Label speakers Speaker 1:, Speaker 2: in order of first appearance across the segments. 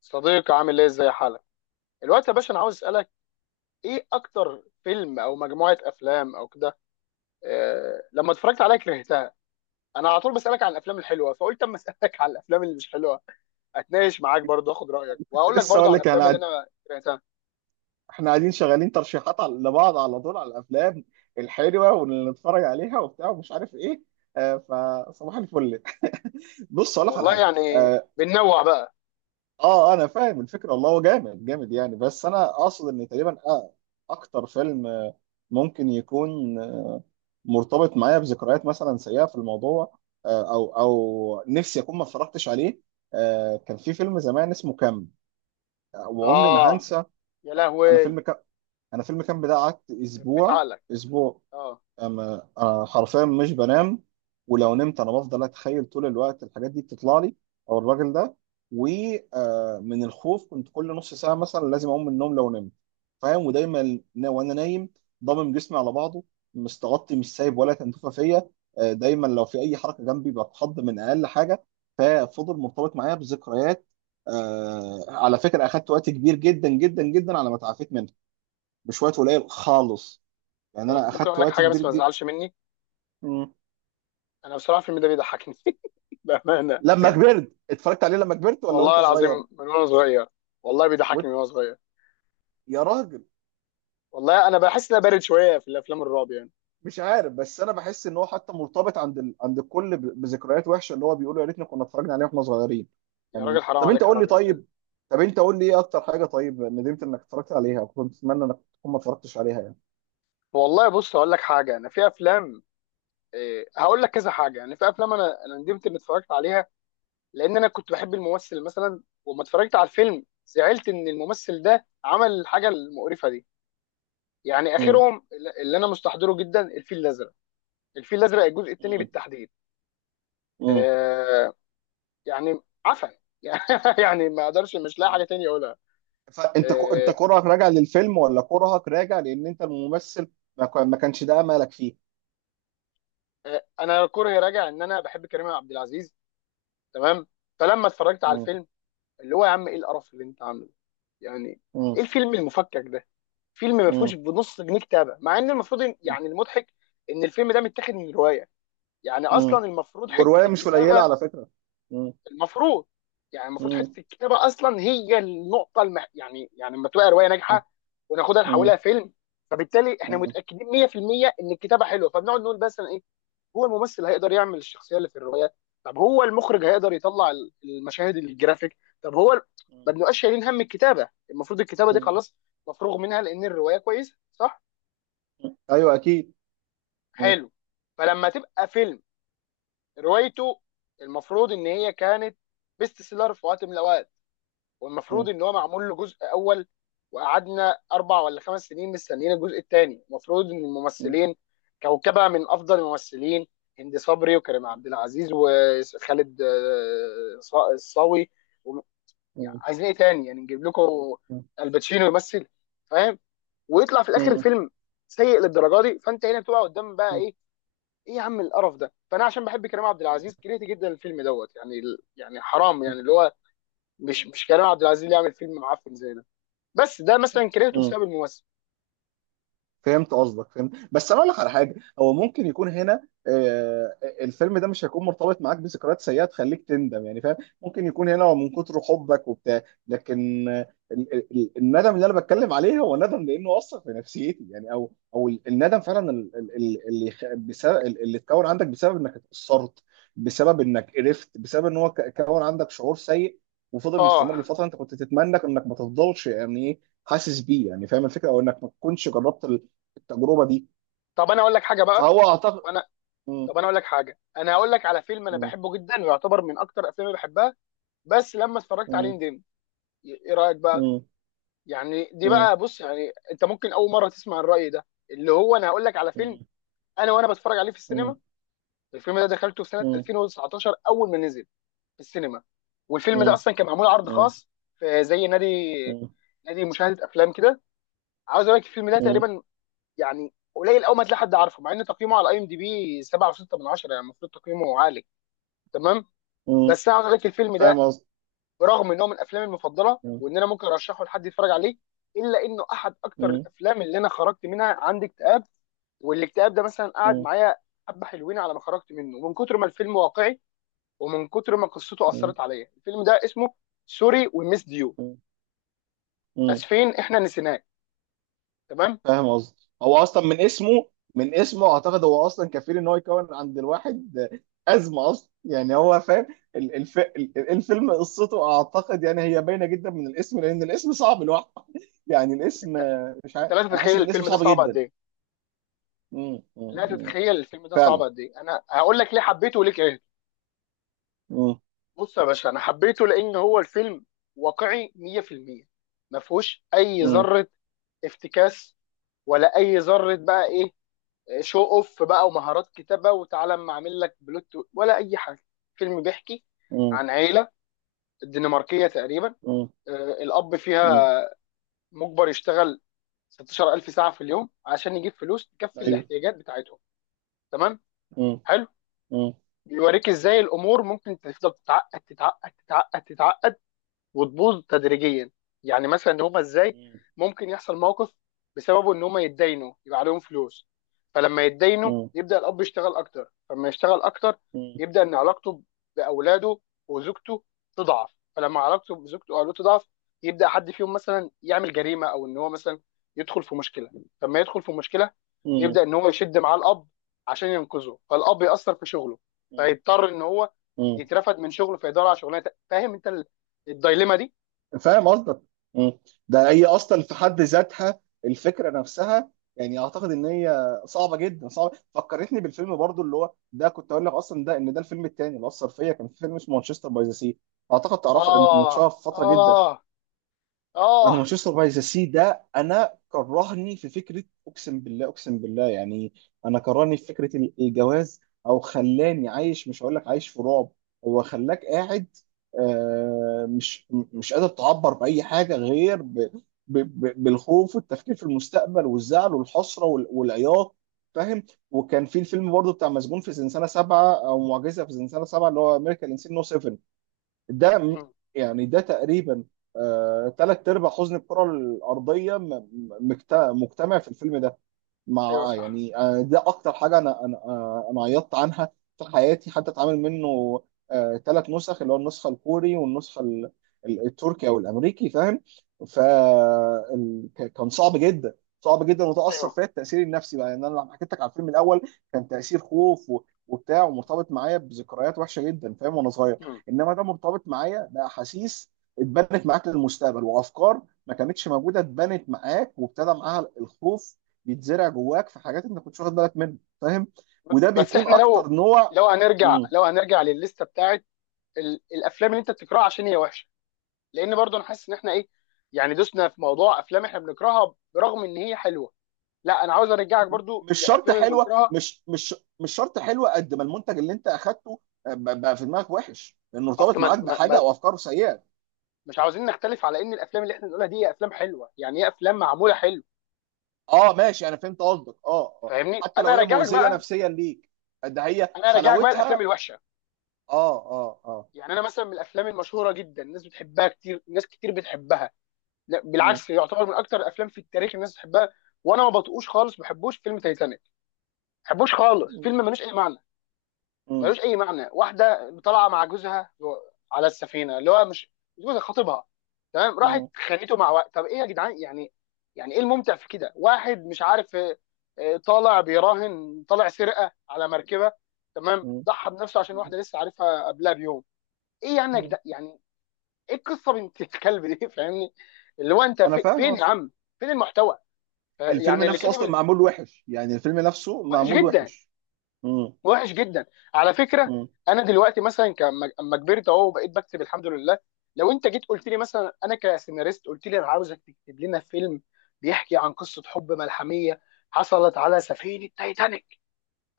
Speaker 1: صديقي، عامل ايه؟ ازاي حالك الوقت يا باشا؟ انا عاوز اسالك، ايه اكتر فيلم او مجموعه افلام او كده لما اتفرجت عليها كرهتها؟ انا على طول بسالك عن الافلام الحلوه، فقلت اما اسالك عن الافلام اللي مش حلوه، اتناقش معاك برضه اخد رايك،
Speaker 2: كنت
Speaker 1: وهقول لك
Speaker 2: لسه
Speaker 1: برضه
Speaker 2: اقول
Speaker 1: على
Speaker 2: لك
Speaker 1: الافلام اللي
Speaker 2: انا.
Speaker 1: انا كرهتها.
Speaker 2: احنا قاعدين شغالين ترشيحات لبعض على طول على الافلام الحلوه واللي نتفرج عليها وبتاع ومش عارف ايه. فصباح الفل. بص اقول لك على
Speaker 1: والله
Speaker 2: حاجه.
Speaker 1: يعني بننوع بقى.
Speaker 2: انا فاهم الفكره، والله هو جامد جامد يعني، بس انا اقصد ان تقريبا اكتر فيلم ممكن يكون مرتبط معايا بذكريات مثلا سيئه في الموضوع. او نفسي اكون ما اتفرجتش عليه. كان في فيلم زمان اسمه كام، وعمري ما
Speaker 1: اه،
Speaker 2: هنسى.
Speaker 1: يا
Speaker 2: انا
Speaker 1: لهوي،
Speaker 2: فيلم انا فيلم كامب ده قعدت
Speaker 1: ربيت
Speaker 2: اسبوع،
Speaker 1: عقلك.
Speaker 2: اسبوع.
Speaker 1: اه.
Speaker 2: أما انا حرفيا مش بنام، ولو نمت انا بفضل اتخيل طول الوقت الحاجات دي بتطلع لي، او الراجل ده. ومن الخوف كنت كل نص ساعه مثلا لازم اقوم من النوم لو نمت، فاهم؟ ودايما وانا نايم ضامم جسمي على بعضه، مستغطي، مش سايب ولا تنتفه فيا. دايما لو في اي حركه جنبي بتخض من اقل حاجه، ففضل مرتبط معايا بذكريات. على فكره اخدت وقت كبير جدا جدا جدا على ما تعافيت منها بشوية قليل خالص، يعني
Speaker 1: طب
Speaker 2: انا
Speaker 1: ممكن
Speaker 2: اخدت
Speaker 1: اقول لك
Speaker 2: وقت
Speaker 1: حاجه
Speaker 2: كبير
Speaker 1: بس ما
Speaker 2: جدا.
Speaker 1: تزعلش مني؟
Speaker 2: مم.
Speaker 1: انا بصراحه الفيلم ده بيضحكني بامانه.
Speaker 2: لما كبرت اتفرجت عليه، لما كبرت ولا
Speaker 1: والله
Speaker 2: وانت
Speaker 1: العظيم
Speaker 2: صغير؟
Speaker 1: من وانا صغير، والله
Speaker 2: وانت؟
Speaker 1: بيضحكني من وانا صغير.
Speaker 2: يا راجل،
Speaker 1: والله انا بحس ان أنا بارد شويه في الافلام الرعب يعني.
Speaker 2: مش عارف، بس انا بحس ان هو حتى مرتبط عند عند الكل بذكريات وحشه، اللي هو بيقولوا يا ريتنا كنا اتفرجنا عليه واحنا صغيرين.
Speaker 1: يا راجل
Speaker 2: يعني
Speaker 1: حرام
Speaker 2: طب انت
Speaker 1: عليك يا
Speaker 2: قول لي،
Speaker 1: راجل
Speaker 2: طيب طب انت قول لي ايه اكتر حاجه طيب ندمت انك اتفرجت عليها، كنت اتمنى انك تكون ما اتفرجتش عليها يعني.
Speaker 1: والله بص، هقول لك حاجه. انا في افلام، إيه، هقول لك كذا حاجه، يعني في افلام انا ندمت اني اتفرجت عليها، لان انا كنت بحب الممثل مثلا وما اتفرجت على الفيلم، زعلت ان الممثل ده عمل الحاجه المقرفه دي. يعني
Speaker 2: مم.
Speaker 1: اخرهم اللي انا مستحضره جدا، الفيل الازرق. الفيل الازرق الجزء الثاني
Speaker 2: مم.
Speaker 1: بالتحديد.
Speaker 2: مم.
Speaker 1: آه، يعني عفن يعني، يعني ما اقدرش، مش لاقي حاجه
Speaker 2: مم.
Speaker 1: تانية اقولها.
Speaker 2: فانت انت
Speaker 1: آه.
Speaker 2: كرهك راجع للفيلم ولا كرهك راجع لان انت الممثل ما كانش ده املك فيه؟
Speaker 1: انا كره راجع ان انا بحب كريم عبد العزيز، تمام؟ فلما اتفرجت على الفيلم، اللي هو يا عم ايه القرف اللي انت عامله يعني؟
Speaker 2: مم.
Speaker 1: ايه الفيلم المفكك ده؟ فيلم ما فيهوش
Speaker 2: مم.
Speaker 1: بنص جنيه كتابه، مع ان المفروض يعني المضحك ان الفيلم ده متاخد من روايه، يعني
Speaker 2: مم.
Speaker 1: اصلا المفروض حته
Speaker 2: ورواية مش قليلة
Speaker 1: الكتابه.
Speaker 2: على فكرة. مم.
Speaker 1: المفروض يعني المفروض
Speaker 2: مم.
Speaker 1: حته الكتابه اصلا هي النقطه يعني يعني لما تبقى روايه
Speaker 2: مم.
Speaker 1: ناجحه وناخدها نحولها
Speaker 2: مم.
Speaker 1: فيلم، فبالتالي احنا متاكدين 100% ان الكتابه حلوه، فبنقعد نقول بس هو الممثل هيقدر يعمل الشخصيه اللي في الروايه؟ طب هو المخرج هيقدر يطلع المشاهد الجرافيك؟ طب هو
Speaker 2: مم.
Speaker 1: ما بنبقاش شايلين هم الكتابه. المفروض الكتابه دي
Speaker 2: مم.
Speaker 1: خلاص مفروغ منها لان الروايه كويسه، صح؟
Speaker 2: أيوة أكيد. مم.
Speaker 1: حلو. فلما تبقى فيلم روايته المفروض ان هي كانت بيست سيلر في وقت من الاوقات، والمفروض
Speaker 2: مم.
Speaker 1: ان هو معمول له جزء اول، وقعدنا 4 أو 5 سنين مستنيين الجزء الثاني، المفروض ان
Speaker 2: مم.
Speaker 1: الممثلين كوكبه من افضل الممثلين، هند صبري وكريم عبد العزيز وخالد الصاوي و- يعني
Speaker 2: مم.
Speaker 1: عايزين ايه تاني يعني؟ نجيب لكم الباتشينو يمثل؟ فاهم؟ ويطلع في الاخر
Speaker 2: مم.
Speaker 1: الفيلم سيء للدرجه دي، فانت هنا بتبقى قدام بقى
Speaker 2: مم.
Speaker 1: ايه؟ ايه يا عم القرف ده؟ فانا عشان بحب كريم عبد العزيز كرهت جدا الفيلم دوت يعني. يعني حرام يعني، اللي هو مش، مش كريم عبد العزيز اللي يعمل فيلم معفن زي ده. بس ده مثلا كرهته
Speaker 2: مم.
Speaker 1: بسبب الممثل.
Speaker 2: فهمت قصدك، فهمت، بس انا اقول لك على حاجه. هو ممكن يكون هنا آه، الفيلم ده مش هيكون مرتبط معاك بذكريات سيئه تخليك تندم، يعني فاهم؟ ممكن يكون هنا هو من كتر حبك وبتاع، لكن الندم اللي انا بتكلم عليه هو ندم لانه اثر في نفسيتي، يعني او الندم فعلا اللي اتكون عندك بسبب انك اتاثرت، بسبب انك قرفت، بسبب ان هو كون عندك شعور سيء وفضل
Speaker 1: اه.
Speaker 2: مستمر لفتره انت كنت تتمنى انك ما تفضلش، يعني ايه، حاسس بيه يعني، فاهم الفكره؟ او انك ما تكونش جربت التجربه دي.
Speaker 1: طب انا اقول لك حاجه بقى؟
Speaker 2: فهو اعتقد.
Speaker 1: وانا
Speaker 2: مم.
Speaker 1: طب انا اقول لك حاجه، انا هقول لك على فيلم انا
Speaker 2: مم.
Speaker 1: بحبه جدا ويعتبر من اكتر افلامي بحبها، بس لما اتفرجت عليه
Speaker 2: مم.
Speaker 1: ندمت. ايه رايك بقى؟
Speaker 2: مم.
Speaker 1: يعني دي
Speaker 2: مم.
Speaker 1: بقى، بص، يعني انت ممكن اول مره تسمع الراي ده، اللي هو انا هقول لك على فيلم
Speaker 2: مم.
Speaker 1: انا وانا بتفرج عليه في
Speaker 2: مم.
Speaker 1: السينما. الفيلم ده دخلته في سنه
Speaker 2: مم.
Speaker 1: 2019 اول ما نزل في السينما، والفيلم ده
Speaker 2: مم.
Speaker 1: اصلا كان معمول عرض
Speaker 2: مم.
Speaker 1: خاص في زي نادي،
Speaker 2: مم.
Speaker 1: نادي مشاهده افلام كده. عاوز اقول لك الفيلم ده
Speaker 2: مم.
Speaker 1: تقريبا، يعني قليل قوي ما تلاقي حد عارفه، مع ان تقييمه على اي ام دي بي 7.6 من 10، يعني المفروض تقييمه عالي، تمام؟
Speaker 2: مم.
Speaker 1: بس انا عاوز اقول لك الفيلم
Speaker 2: فاهم
Speaker 1: ده
Speaker 2: قصدي.
Speaker 1: برغم ان هو من افلامي المفضله
Speaker 2: مم.
Speaker 1: وان انا ممكن ارشحه لحد يتفرج عليه، الا انه احد اكتر
Speaker 2: مم.
Speaker 1: الافلام اللي انا خرجت منها عندي اكتئاب، والاكتئاب ده مثلا قعد
Speaker 2: مم.
Speaker 1: معايا حبه حلوين على ما خرجت منه، من كتر ما الفيلم واقعي ومن كتر ما قصته
Speaker 2: مم.
Speaker 1: اثرت عليا. الفيلم ده اسمه سوري وميس ديو،
Speaker 2: مم. مم.
Speaker 1: اسفين احنا نسيناك، تمام؟
Speaker 2: فاهم قصدي، هو اصلا من اسمه، من اسمه اعتقد هو اصلا كفيل ان هو يكون عند الواحد ازمه اصلا، يعني هو فاهم. الفيلم قصته اعتقد يعني هي باينه جدا من الاسم، لان الاسم صعب لوحده يعني. الاسم
Speaker 1: انت،
Speaker 2: مش
Speaker 1: انت
Speaker 2: عارف،
Speaker 1: لا
Speaker 2: انا حاسس
Speaker 1: تتخيل
Speaker 2: ان الاسم
Speaker 1: الفيلم ده
Speaker 2: صعب
Speaker 1: صعب قد
Speaker 2: جدا.
Speaker 1: ايه.
Speaker 2: مم. مم.
Speaker 1: لا
Speaker 2: مم.
Speaker 1: تتخيل الفيلم ده صعب
Speaker 2: فعلا.
Speaker 1: قد ايه. انا هقول لك ليه حبيته وليه كرهته.
Speaker 2: مم.
Speaker 1: بص يا باشا، انا حبيته لان هو الفيلم واقعي 100%، ما فيهوش اي
Speaker 2: مم.
Speaker 1: ذره افتكاس ولا اي ذره بقى ايه، شو اوف بقى ومهارات كتابه وتعالى اما اعمل لك بلوت ولا اي حاجه. الفيلم بيحكي
Speaker 2: مم.
Speaker 1: عن عيله الدنماركيه تقريبا.
Speaker 2: مم.
Speaker 1: آه، الاب
Speaker 2: مم.
Speaker 1: فيها مجبر يشتغل 16000 ساعه في اليوم عشان يجيب فلوس تكفي
Speaker 2: ايوه.
Speaker 1: الاحتياجات بتاعتهم، تمام؟
Speaker 2: مم.
Speaker 1: حلو.
Speaker 2: مم.
Speaker 1: بيوريك ازاي الامور ممكن تفضل تتعقد تتعقد تتعقد تتعقد وتبوظ تدريجيا. يعني مثلا ان هم ازاي
Speaker 2: مم.
Speaker 1: ممكن يحصل موقف بسببه ان هم يتداينوا، يبقى عليهم فلوس. فلما يتداينوا
Speaker 2: مم.
Speaker 1: يبدا الاب يشتغل اكتر، فلما يشتغل اكتر
Speaker 2: مم.
Speaker 1: يبدا ان علاقته باولاده وزوجته تضعف. فلما علاقته بزوجته واولاده تضعف، يبدا حد فيهم مثلا يعمل جريمه، او ان هو مثلا يدخل في مشكله. فلما يدخل في مشكله يبدا ان هو يشد معاه الاب عشان ينقذه، فالاب ياثر في شغله،
Speaker 2: مم.
Speaker 1: فيضطر ان هو
Speaker 2: مم.
Speaker 1: يترفد من شغله، فيدور على شغلانه فاهم انت الدايليما دي؟
Speaker 2: فاهم قصدك. مم. ده هي اصلا في حد ذاتها الفكره نفسها، يعني اعتقد ان هي صعبه جدا، صعبه. فكرتني بالفيلم برضو اللي هو ده كنت اقول لك اصلا، ده ان ده الفيلم الثاني اللي اثر فيا، كان في فيلم اسمه مانشستر باي ذا سي، اعتقد تعرفه لانه كنت
Speaker 1: اه،
Speaker 2: متشهر في فتره جدا.
Speaker 1: اه،
Speaker 2: انا
Speaker 1: اه.
Speaker 2: مانشستر باي ذا سي ده انا كرهني في فكره، اقسم بالله اقسم بالله يعني. انا كرهني في فكره الجواز، او خلاني عايش، مش هقول لك عايش في رعب، هو خلاك قاعد مش قادر تعبر باي حاجه غير ب ب ب بالخوف والتفكير في المستقبل والزعل والحسره والعياط، فاهم؟ وكان في الفيلم برضه بتاع مسجون في زنزانه سبعه، او معجزه في زنزانه سبعه، اللي هو امريكان انسين نو سبعه، ده م-
Speaker 1: مم.
Speaker 2: يعني ده تقريبا ثلاث ارباع حزن الكره الارضيه مجتمع في الفيلم ده. مع
Speaker 1: ايوه، صح.
Speaker 2: يعني ده اكتر حاجه انا عيطت عنها في حياتي. حتى اتعامل منه ثلاث نسخ، اللي هو النسخه الكوري والنسخه ال- التركي او الامريكي، فاهم؟ فكان صعب جدا، صعب جدا، وتاثر
Speaker 1: ايوه.
Speaker 2: فيا التاثير النفسي بقى. يعني انا لما حكيت لك على الفيلم الاول كان تاثير خوف وبتاع، ومرتبط معايا بذكريات وحشه جدا، فاهم، وانا صغير.
Speaker 1: مم.
Speaker 2: انما ده مرتبط معايا باحاسيس اتبنت معاك للمستقبل، وافكار ما كانتش موجوده اتبنت معاك، وابتدى معاها الخوف بيتزرع جواك في حاجات انت كنتش واخد بالك منها، فاهم؟ وده
Speaker 1: بس
Speaker 2: بيكون
Speaker 1: احنا
Speaker 2: اكتر
Speaker 1: لو،
Speaker 2: نوع.
Speaker 1: لو هنرجع،
Speaker 2: مم.
Speaker 1: لو هنرجع للليسته بتاعت الافلام اللي انت بتكرهها عشان هي وحشه، لان برضو انا حاسس ان احنا ايه، يعني دوسنا في موضوع افلام احنا بنكرهها برغم ان هي حلوه. لا، انا عاوز ارجعك برضو
Speaker 2: مش شرط
Speaker 1: للافلام اللي
Speaker 2: حلوه
Speaker 1: بنكرهها.
Speaker 2: مش مش مش شرط حلوه قد ما المنتج اللي انت اخدته بقى في دماغك وحش انه
Speaker 1: اصل
Speaker 2: ارتبط
Speaker 1: ما...
Speaker 2: معاك
Speaker 1: ما...
Speaker 2: بحاجه
Speaker 1: ما...
Speaker 2: او افكاره سيئه.
Speaker 1: مش عاوزين نختلف على ان الافلام اللي احنا بنقولها دي هي افلام حلوه، يعني هي افلام معموله حلو.
Speaker 2: اه ماشي، انا فهمت قصدك، اه اه.
Speaker 1: فاهمني؟
Speaker 2: حتى
Speaker 1: انا
Speaker 2: لو هي
Speaker 1: راجعك
Speaker 2: مؤذيه
Speaker 1: بقى.
Speaker 2: نفسيا ليك، ده هي
Speaker 1: انا راجعك بقى الافلام
Speaker 2: حلاوتها.
Speaker 1: الوحشه.
Speaker 2: اه اه اه.
Speaker 1: يعني انا مثلا من الافلام المشهوره جدا الناس بتحبها، كتير ناس كتير بتحبها، لا
Speaker 2: مم.
Speaker 1: بالعكس يعتبر من اكتر الافلام في التاريخ الناس بتحبها، وانا ما بطقوش خالص، ما بحبوش فيلم تايتانيك، ما بحبوش خالص. فيلم
Speaker 2: مم.
Speaker 1: ملوش اي معنى،
Speaker 2: مم.
Speaker 1: ملوش اي معنى. واحده طالعه مع جوزها على السفينه، اللي هو مش جوزها، خطيبها، تمام؟ راحت
Speaker 2: مم.
Speaker 1: خانته مع وقت، طب ايه يا جدعان يعني؟ يعني ايه الممتع في كده؟ واحد مش عارف، طالع بيراهن، طالع سرقه على مركبه، تمام؟
Speaker 2: مم.
Speaker 1: ضحى بنفسه عشان واحده لسه عارفها قبلها بيوم. ايه يعني يا
Speaker 2: مم.
Speaker 1: جدعان يعني؟ ايه القصه بنت الكلب دي؟ فاهمني؟ اللي هو انت
Speaker 2: انا فاهم
Speaker 1: فين يا
Speaker 2: قصدك.
Speaker 1: عم، فين المحتوى؟
Speaker 2: الفيلم
Speaker 1: يعني اللي
Speaker 2: نفسه
Speaker 1: كاتب
Speaker 2: اصلا معمول وحش، يعني الفيلم نفسه
Speaker 1: وحش
Speaker 2: معمول
Speaker 1: جدا،
Speaker 2: وحش. مم.
Speaker 1: وحش جدا على فكره.
Speaker 2: مم.
Speaker 1: انا دلوقتي مثلا اما كبرت اهو وبقيت بكتب الحمد لله، لو انت جيت قلت لي مثلا انا كسيناريست، قلت لي انا عاوزك تكتب لنا فيلم بيحكي عن قصه حب ملحميه حصلت على سفينه تايتانيك،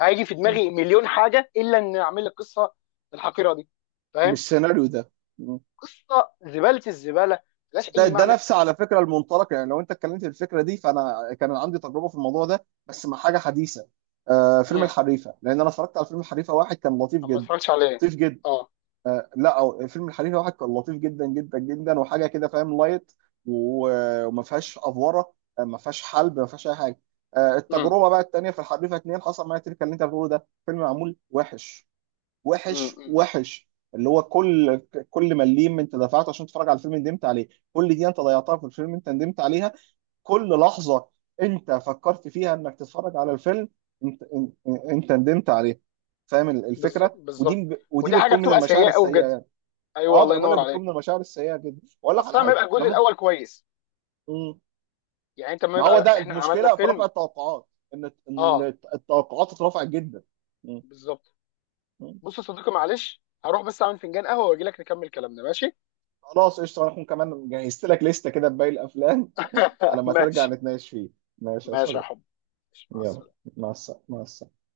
Speaker 1: هيجي في
Speaker 2: مم.
Speaker 1: دماغي مليون حاجه الا ان اعمل لك قصه الحقيره دي، فاهم؟
Speaker 2: بالسيناريو ده. مم.
Speaker 1: قصه زباله، الزباله ملهاش
Speaker 2: ده
Speaker 1: اي
Speaker 2: ده
Speaker 1: معنى.
Speaker 2: نفس على فكره المنطلق، يعني لو انت اتكلمت في الفكره دي فانا كان عندي تجربه في الموضوع ده، بس مع حاجه حديثه. آه فيلم
Speaker 1: امم
Speaker 2: الحريفه، لان انا اتفرجت على فيلم الحريفه واحد كان لطيف
Speaker 1: اما
Speaker 2: جدا،
Speaker 1: اتفرجتش عليه.
Speaker 2: لطيف جدا.
Speaker 1: اه.
Speaker 2: آه لا، أو فيلم الحريفه واحد كان لطيف جدا جدا جدا وحاجه كده، فاهم، لايت، وما فيهاش افوره، ما فيهاش حلب، ما فيهاش اي حاجه. آه
Speaker 1: امم.
Speaker 2: التجربه بقى التانيه في الحريفه اتنين حصل معايا تلك اللي انت بتقوله، ده فيلم معمول وحش، وحش
Speaker 1: امم.
Speaker 2: وحش. اللي هو كل كل مليم انت دفعته عشان تتفرج على الفيلم ندمت عليه، كل دي انت ضيعتها في الفيلم انت ندمت عليها، كل لحظة انت فكرت فيها انك تتفرج على الفيلم انت ندمت عليها، فاهم الفكرة؟ ودي
Speaker 1: بالظبط.
Speaker 2: ودي
Speaker 1: ودي حاجه
Speaker 2: بتكون من
Speaker 1: بتبقى
Speaker 2: المشاعر
Speaker 1: سيئه قوي
Speaker 2: السيئة
Speaker 1: بجد.
Speaker 2: يعني.
Speaker 1: ايوه،
Speaker 2: اه ما
Speaker 1: الله
Speaker 2: انا بقول
Speaker 1: ينور
Speaker 2: لك بتكون
Speaker 1: عليك.
Speaker 2: من المشاعر السيئة جدا، واقول لك
Speaker 1: خاصه
Speaker 2: على
Speaker 1: لما
Speaker 2: حاجة
Speaker 1: يبقى
Speaker 2: انا
Speaker 1: الجزء
Speaker 2: ممكن.
Speaker 1: الاول كويس،
Speaker 2: مم.
Speaker 1: يعني انت لما
Speaker 2: ما هو
Speaker 1: يبقى
Speaker 2: ده
Speaker 1: احنا عملنا
Speaker 2: المشكلة في رفع
Speaker 1: فيلم.
Speaker 2: التوقعات، ان
Speaker 1: اه.
Speaker 2: التوقعات اترفعت جدا. مم.
Speaker 1: بالظبط.
Speaker 2: مم.
Speaker 1: بص يا صديقي، معلش هروح بس اعمل فنجان قهوه واجي لك نكمل كلامنا، ماشي؟
Speaker 2: خلاص قشطة، انا هكون كمان جهزت لك لستة كده بباقي الافلام على ما ترجع
Speaker 1: ماشي.
Speaker 2: نتناقش فيه. ماشي يا
Speaker 1: ماشي يا
Speaker 2: صديقي.
Speaker 1: حب. ماشي، مع
Speaker 2: يلا،
Speaker 1: السلامه.
Speaker 2: مع السلامة، مع السلامة.